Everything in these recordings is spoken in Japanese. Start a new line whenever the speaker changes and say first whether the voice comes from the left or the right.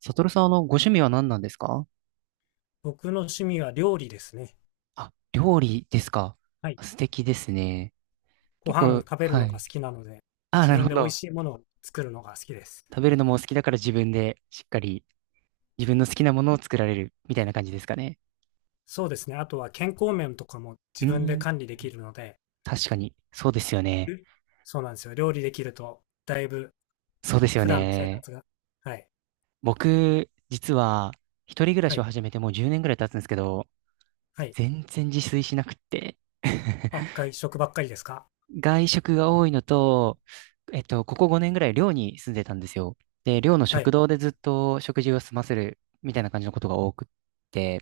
right: サトルさん、ご趣味は何なんですか？
left: 僕の趣味は料理ですね。
right: あ、料理ですか。
left: はい。
right: 素敵ですね。
left: ご
right: 結
left: 飯
right: 構、
left: 食べる
right: は
left: のが
right: い。
left: 好きなので、
right: あ、
left: 自
right: なる
left: 分
right: ほ
left: で美味
right: ど。
left: しいものを作るのが好きです。
right: 食べるのもお好きだから自分でしっかり自分の好きなものを作られるみたいな感じですかね。
left: そうですね。あとは健康面とかも
right: う
left: 自
right: ー
left: 分で
right: ん、
left: 管理できるので、
right: 確かに。そうですよね。
left: えそうなんですよ。料理できると、だいぶ
right: そうですよ
left: 普段の生
right: ね。
left: 活が。はい。
right: 僕、実は、一人暮ら
left: は
right: しを
left: い。
right: 始めてもう10年ぐらい経つんですけど、
left: はい。
right: 全然自炊しなくって。
left: あ、外食ばっかりですか？
right: 外食が多いのと、ここ5年ぐらい寮に住んでたんですよ。で、寮の
left: は
right: 食
left: い。
right: 堂でずっと食事を済ませるみたいな感じのことが多くって、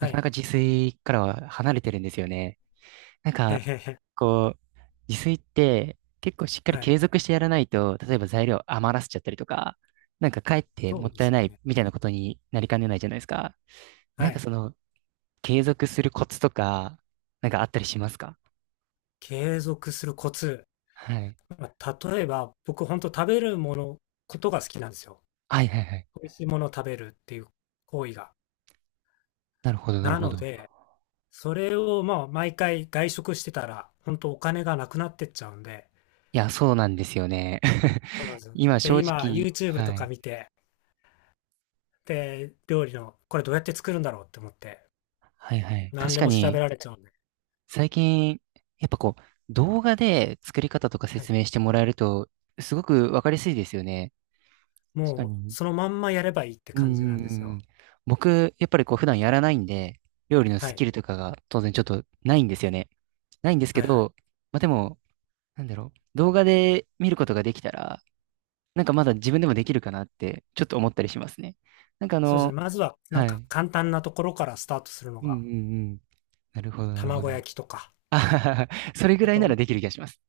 right: なかな
left: い。
right: か自炊からは離れてるんですよね。なん
left: へ
right: か、
left: へへ。
right: こう、自炊って結構しっかり
left: はい。
right: 継続してやらないと、例えば材料余らせちゃったりとか、なんかかえって
left: そ
right: も
left: う
right: っ
left: で
right: たい
left: す
right: な
left: よ
right: い
left: ね。
right: みたいなことになりかねないじゃないですか。な
left: は
right: んか
left: い。
right: その、継続するコツとか、なんかあったりしますか？
left: 継続するコツ。
right: はい。
left: まあ例えば、僕、本当食べるもの、ことが好きなんですよ。
right: はいはいはい。
left: 美味しいものを食べるっていう行為が。
right: なるほど、なる
left: な
right: ほ
left: の
right: ど。
left: で、それをまあ毎回外食してたら、本当お金がなくなってっちゃうんで、
right: いや、そうなんですよね。
left: そうなん ですよ。
right: 今、
left: で、
right: 正
left: 今
right: 直、
left: YouTube と
right: は
left: か
right: い。
left: 見て、で、料理のこれどうやって作るんだろうって思って、
right: はいはい。
left: 何
right: 確
left: で
right: か
left: も調
right: に、
left: べられちゃうんで、
right: 最近、やっぱこう、動画で作り方とか
left: はい。
right: 説明してもらえると、すごくわかりやすいですよね。確か
left: もう
right: に。
left: そのまんまやればいいって
right: うん
left: 感じな
right: う
left: ん
right: ん
left: です
right: う
left: よ。
right: ん。僕、やっぱりこう、普段やらないんで、料理の
left: は
right: ス
left: い。
right: キルとかが当然ちょっとないんですよね。ないんですけ
left: はいはい。
right: ど、まあ、でも、なんだろう。動画で見ることができたら、なんかまだ自分でもできるかなって、ちょっと思ったりしますね。なんかあ
left: そうですね。
right: の、
left: まずはなん
right: は
left: か
right: い。
left: 簡単なところからスタートするの
right: うん
left: が、
right: うんうん。なるほど、なるほ
left: 卵
right: ど。
left: 焼きとか、
right: あはははそれぐ
left: あ
right: らいな
left: と、
right: ら
left: そ
right: できる気がします。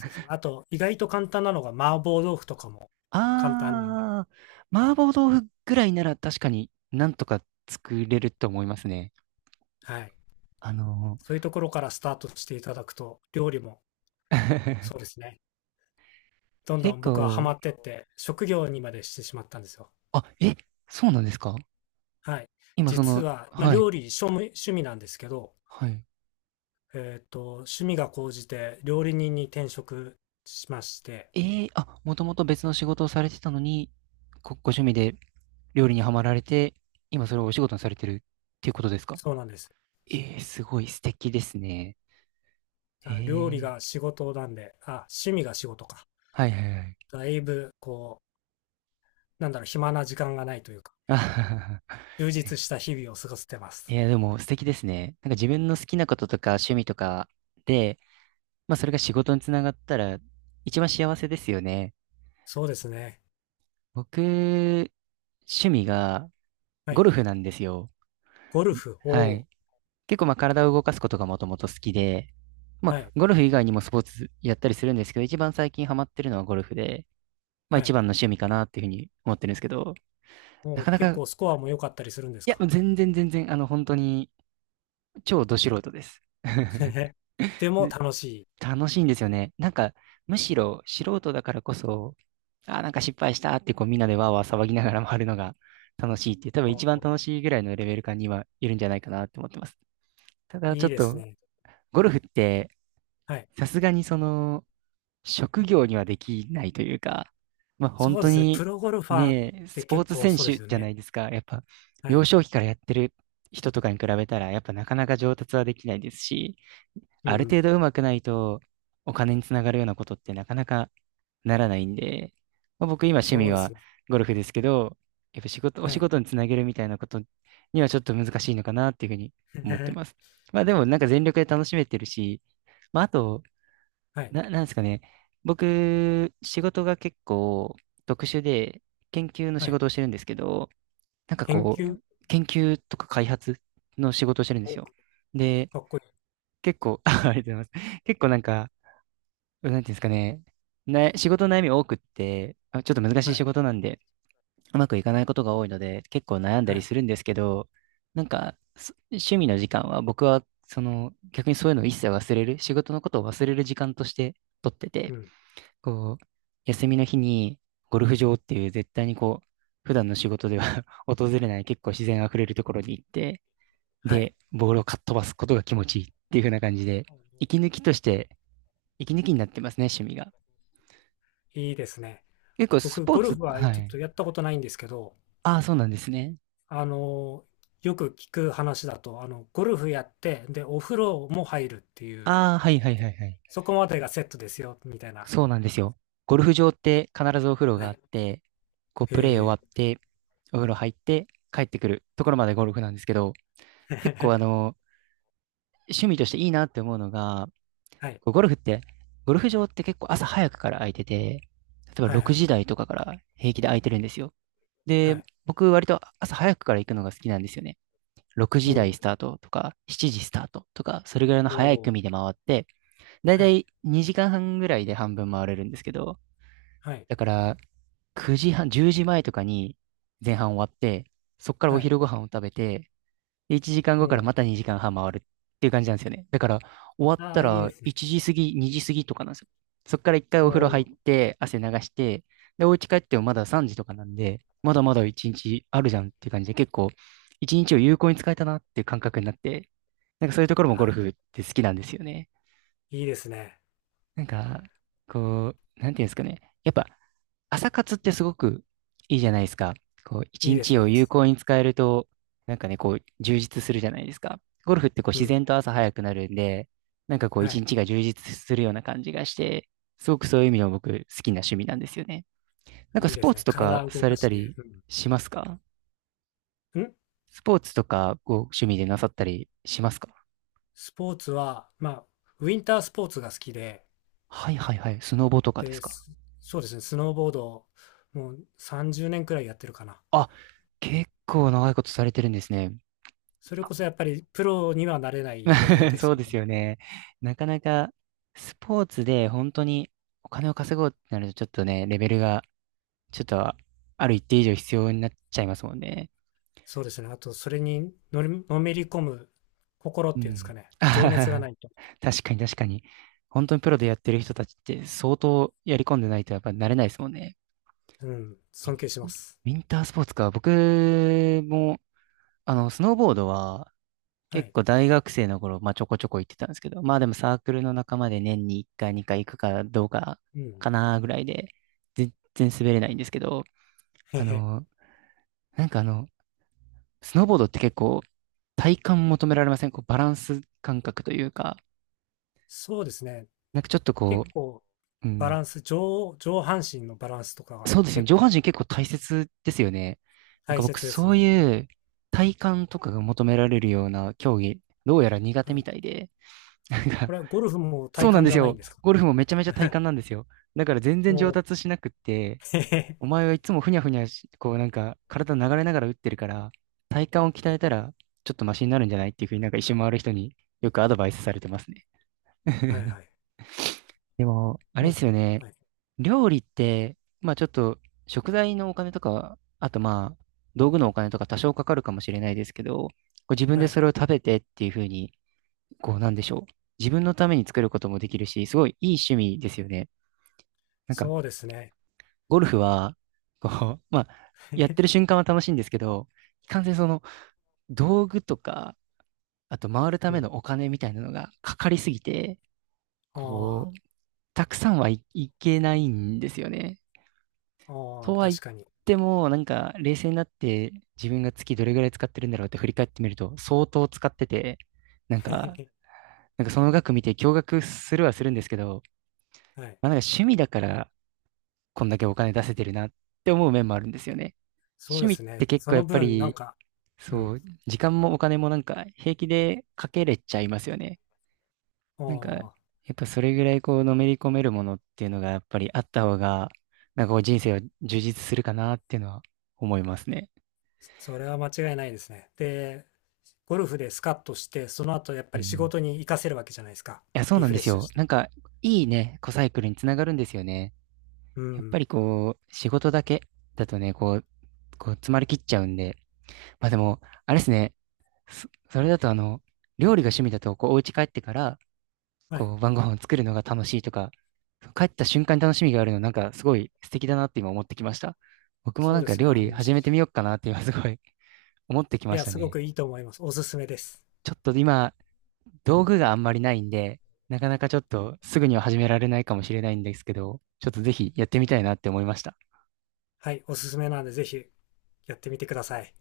left: うですね。あと、意外と簡単なのが麻婆豆腐とかも簡単なんで、
right: あー、麻婆豆腐ぐらいなら確かになんとか作れると思いますね。
left: はい。
right: あの
left: そういうところからスタートしていただくと、料理も
right: ー、
left: そうですね、どんど
right: 結
left: ん僕はハマ
right: 構、
left: ってって、職業にまでしてしまったんですよ。
right: あ、え、そうなんですか？
left: はい。
right: 今そ
left: 実
right: の、
left: は、まあ、
right: はい、
left: 料理趣味、趣味なんですけど、
right: はい。
left: 趣味が高じて料理人に転職しまして、
right: えあ、もともと別の仕事をされてたのに、ご趣味で料理にはまられて、今それをお仕事にされてるっていうことですか？
left: そうなんです。
right: すごい素敵ですね。え
left: あ、料理
right: ー、
left: が仕事なんで、あ、趣味が仕事か。
right: はいはいはい。
left: だいぶ、こう、なんだろう、暇な時間がないというか、
right: あ
left: 充 実
right: え
left: した日々を過ごせてま
right: い
left: す。
right: や、でも素敵ですね。なんか自分の好きなこととか趣味とかで、まあそれが仕事につながったら一番幸せですよね。
left: そうですね。
right: 僕、趣味が
left: は
right: ゴ
left: い。
right: ルフなんですよ。
left: ゴルフ
right: はい。
left: を、
right: 結構まあ体を動かすことがもともと好きで、ま
left: は
right: あ
left: い。
right: ゴルフ以外にもスポーツやったりするんですけど、一番最近ハマってるのはゴルフで、まあ
left: は
right: 一
left: い。
right: 番の趣味かなっていうふうに思ってるんですけど、な
left: も
right: か
left: う
right: なか、
left: 結
right: い
left: 構スコアも良かったりするんです
right: や、
left: か？
right: 全然全然、本当に超ど素人です。
left: でも楽しい。
right: 楽しいんですよね。なんか、むしろ素人だからこそ、あー、なんか失敗したってこうみんなでわーわー騒ぎながら回るのが楽しいっていう、多分一番
left: お
right: 楽しいぐらいのレベル感にはいるんじゃないかなって思ってます。ただ
left: ー、
right: ち
left: い
right: ょ
left: い
right: っ
left: です
right: と、
left: ね。
right: ゴルフって、
left: はい。
right: さすがにその、職業にはできないというか、まあ本
left: そうで
right: 当
left: すね。プ
right: に
left: ロゴルファーっ
right: ね、
left: て
right: スポー
left: 結
right: ツ
left: 構
right: 選
left: そうで
right: 手
left: すよ
right: じゃな
left: ね。
right: いですか。やっぱ、
left: は
right: 幼
left: い。
right: 少期からやってる人とかに比べたら、やっぱなかなか上達はできないですし、
left: うん
right: あ
left: う
right: る
left: ん。
right: 程度上手くないと、お金につながるようなことってなかなかならないんで、まあ、僕今趣
left: そ
right: 味
left: うです
right: は
left: ね。
right: ゴルフですけど、やっぱ仕事、お
left: は
right: 仕
left: い。
right: 事につなげるみたいなことにはちょっと難しいのかなっていうふうに思ってま す。まあでもなんか全力で楽しめてるし、まああと、
left: はい。
right: なんですかね、僕、仕事が結構特殊で研究の
left: は
right: 仕
left: い。
right: 事をしてるんですけど、なんか
left: 研
right: こ
left: 究、
right: う、研究とか開発の仕事をしてるんです
left: お、
right: よ。
left: か
right: で、
left: っこいい。
right: 結構、ありがとうございます。結構なんか、なんていうんですかね。仕事の悩み多くって、あ、ちょっと難し
left: は
right: い仕
left: い。
right: 事なんで、うまくいかないことが多いので、結構悩んだ
left: は
right: り
left: い。
right: するんですけど、なんか、趣味の時間は僕は、その、逆にそういうのを一切忘れる、仕事のことを忘れる時間として取って
left: う
right: て、
left: ん。
right: こう、休みの日にゴルフ場っていう絶対にこう、普段の仕事では 訪れない結構自然あふれるところに行って、
left: はい。
right: で、ボールをかっ飛ばすことが気持ちいいっていう風な感じで、息抜きとして、息抜きになってますね、趣味が。
left: いいですね。
right: 結構ス
left: 僕、
right: ポー
left: ゴル
right: ツ、
left: フは
right: は
left: ちょっ
right: い。
left: とやったことないんですけど、
right: ああ、そうなんですね。
left: あのーよく聞く話だと、あの、ゴルフやって、で、お風呂も入るっていう、
right: ああ、はいはいはいはい。
left: そこまでがセットですよ、みたいな。
right: そうなんですよ。ゴルフ場って必ずお風呂
left: は
right: があっ
left: い。
right: て、こうプレー
left: へ
right: 終わっ
left: え。
right: て、お風呂入って帰ってくるところまでゴルフなんですけど、結構あ の、趣味としていいなって思うのが、
left: はい。
right: こうゴルフって、ゴルフ場って結構朝早くから空いてて、例えば
left: はいは
right: 6
left: い。
right: 時台とかから平気で空いてるんですよ。
left: は
right: で、
left: い。
right: 僕割と朝早くから行くのが好きなんですよね。6
left: お
right: 時台
left: お、
right: スタートとか、7時スタートとか、それぐらいの
left: お
right: 早い
left: お、
right: 組で回って、だい
left: は
right: た
left: い。
right: い2時間半ぐらいで半分回れるんですけど、
left: はい。
right: だから9時半、10時前とかに前半終わって、そっからお
left: はい。
right: 昼ご飯を食べて、で1時間
left: お
right: 後
left: お、
right: から
left: お、
right: また2時間半回るっていう感じなんですよね。だから
left: はいはいはい、お
right: 終わっ
left: お、あ
right: た
left: あ、いいで
right: ら
left: すね。
right: 1時過ぎ、2時過ぎとかなんですよ。そっから一回
left: お
right: お風呂入っ
left: お。
right: て汗流して、で、お家帰ってもまだ3時とかなんで、まだまだ1日あるじゃんっていう感じで結構1日を有効に使えたなっていう感覚になって、なんかそういうところもゴ
left: は
right: ルフ
left: い。
right: って好きなんですよね。
left: いいですね。
right: なんか、こう、なんていうんですかね。やっぱ、朝活ってすごくいいじゃないですか。こう、
left: い
right: 一
left: いです、
right: 日
left: いい
right: を
left: で
right: 有
left: す。
right: 効に使えると、なんかね、こう、充実するじゃないですか。ゴルフってこう、
left: う
right: 自
left: ん。
right: 然と朝早くなるんで、なんかこう、
left: は
right: 一
left: い。
right: 日が充実するような感じがして、すごくそういう意味でも僕、好きな趣味なんですよね。なんか、
left: いい
right: ス
left: で
right: ポー
left: す
right: ツ
left: ね。
right: とか
left: 体を動
right: さ
left: か
right: れた
left: して。
right: り
left: うん。
right: しますか？
left: ん、
right: スポーツとか、こう、趣味でなさったりしますか？
left: スポーツは、まあ、ウィンタースポーツが好きで、
right: はいはいはい。スノボとかです
left: で、
right: か？
left: そうですね、スノーボードをもう30年くらいやってるかな。
right: あ、結構長いことされてるんですね。
left: それこそやっぱりプロにはなれないレベル で
right: そ
left: す
right: う
left: け
right: で
left: ど、
right: すよね。なかなかスポーツで本当にお金を稼ごうってなるとちょっとね、レベルがちょっとある一定以上必要になっちゃいますもんね。
left: そうですね。あと、それにのり、のめり込む心っ
right: う
left: ていうんですか
right: ん。
left: ね。情熱がな いと。
right: 確かに確かに。本当にプロでやってる人たちって相当やり込んでないとやっぱ慣れないですもんね。
left: うん、尊敬します。
right: ウィンタースポーツか。僕も、スノーボードは
left: は
right: 結
left: い。
right: 構大学生の頃、まあちょこちょこ行ってたんですけど、まあでもサークルの仲間で年に1回2回行くかどうか
left: うん。
right: かなぐらいで、全然滑れないんですけど、
left: へ
right: あ
left: へ。
right: の、なんかスノーボードって結構体感求められません？こうバランス感覚というか、
left: そうですね。
right: なんかちょっとこ
left: 結構、
right: う、う
left: バ
right: ん、
left: ランス、上、上半身のバランスとかが
right: そうですよね。
left: 結
right: 上半
left: 構
right: 身結構大切ですよね。なん
left: 大
right: か僕
left: 切です
right: そう
left: ね。
right: いう体感とかが求められるような競技、どうやら苦
left: は
right: 手み
left: い。
right: たいで、なん
left: こ
right: か
left: れはゴルフも体
right: そうなん
left: 幹
right: で
left: じ
right: す
left: ゃないん
right: よ。
left: ですか？
right: ゴルフもめちゃめちゃ体 幹なんですよ。だから全然上
left: も
right: 達しなくって、
left: う、へ
right: お
left: へ。
right: 前はいつもふにゃふにゃし、こうなんか体流れながら打ってるから、体幹を鍛
left: はい。
right: えたらちょっとマシになるんじゃないっていうふうになんか一周回る人によくアドバイスされてますね。
left: はい はい。
right: でも、あれ
left: も
right: です
left: う、
right: よね。
left: はい。
right: 料理って、まあちょっと食材のお金とか、あとまあ道具のお金とか多少かかるかもしれないですけど、こう自分
left: は
right: で
left: い。
right: それを食べてっていうふうに、こうなんでしょう。自分のために作ることもできるし、すごいいい趣味ですよね。なんか、
left: そうですね。
right: ゴルフは、こう、まあ、やってる 瞬間は楽しいんですけど、いかんせんその、道具とか、あと回るた
left: う
right: め
left: ん。
right: のお金みたいなのがかかりすぎて、
left: あ
right: こう、たくさんはい、いけないんですよね。
left: あ、あ
right: と
left: あ、
right: は言っ
left: 確かに。
right: ても、なんか、冷静になって自分が月どれぐらい使ってるんだろうって振り返ってみると、相当使ってて、なんか、その額見て驚愕するはするんですけど、
left: はい。
right: まあ、なんか趣味だからこんだけお金出せてるなって思う面もあるんですよね。
left: そう
right: 趣
left: で
right: 味っ
left: す
right: て
left: ね。
right: 結
left: そ
right: 構や
left: の
right: っぱ
left: 分、なん
right: り、
left: か、う
right: そ
left: ん。
right: う、時間もお金もなんか平気でかけれちゃいますよね。なんか、や
left: おー、
right: っぱそれぐらいこうのめり込めるものっていうのがやっぱりあった方が、なんかこう人生を充実するかなっていうのは思いますね。
left: それは間違いないですね。で、ゴルフでスカッとして、その後やっ
right: う
left: ぱ
right: ん。
left: り仕
right: い
left: 事に活かせるわけじゃないですか。
right: や、そう
left: リ
right: なん
left: フ
right: で
left: レッ
right: す
left: シュ
right: よ。
left: して。
right: なんか、いいね、コサイクルにつながるんですよね。
left: う
right: やっぱ
left: ん。
right: りこう、仕事だけだとね、こう詰まりきっちゃうんで、まあでも、あれですね。それだとあの、料理が趣味だと、こう、お家帰ってから、
left: はい。
right: こう、晩ご飯を作るのが楽しいとか、帰った瞬間に楽しみがあるの、なんかすごい素敵だなって今思ってきました。僕も
left: そ
right: な
left: う
right: ん
left: で
right: か
left: すね。
right: 料理
left: い
right: 始めてみようかなって今すごい 思ってきまし
left: や、
right: た
left: すご
right: ね。
left: くいいと思います。おすすめです。
right: ちょっと今、道具があんまりないんで、なかなかちょっとすぐには始められないかもしれないんですけど、ちょっとぜひやってみたいなって思いました。
left: はい。おすすめなんで、ぜひやってみてください。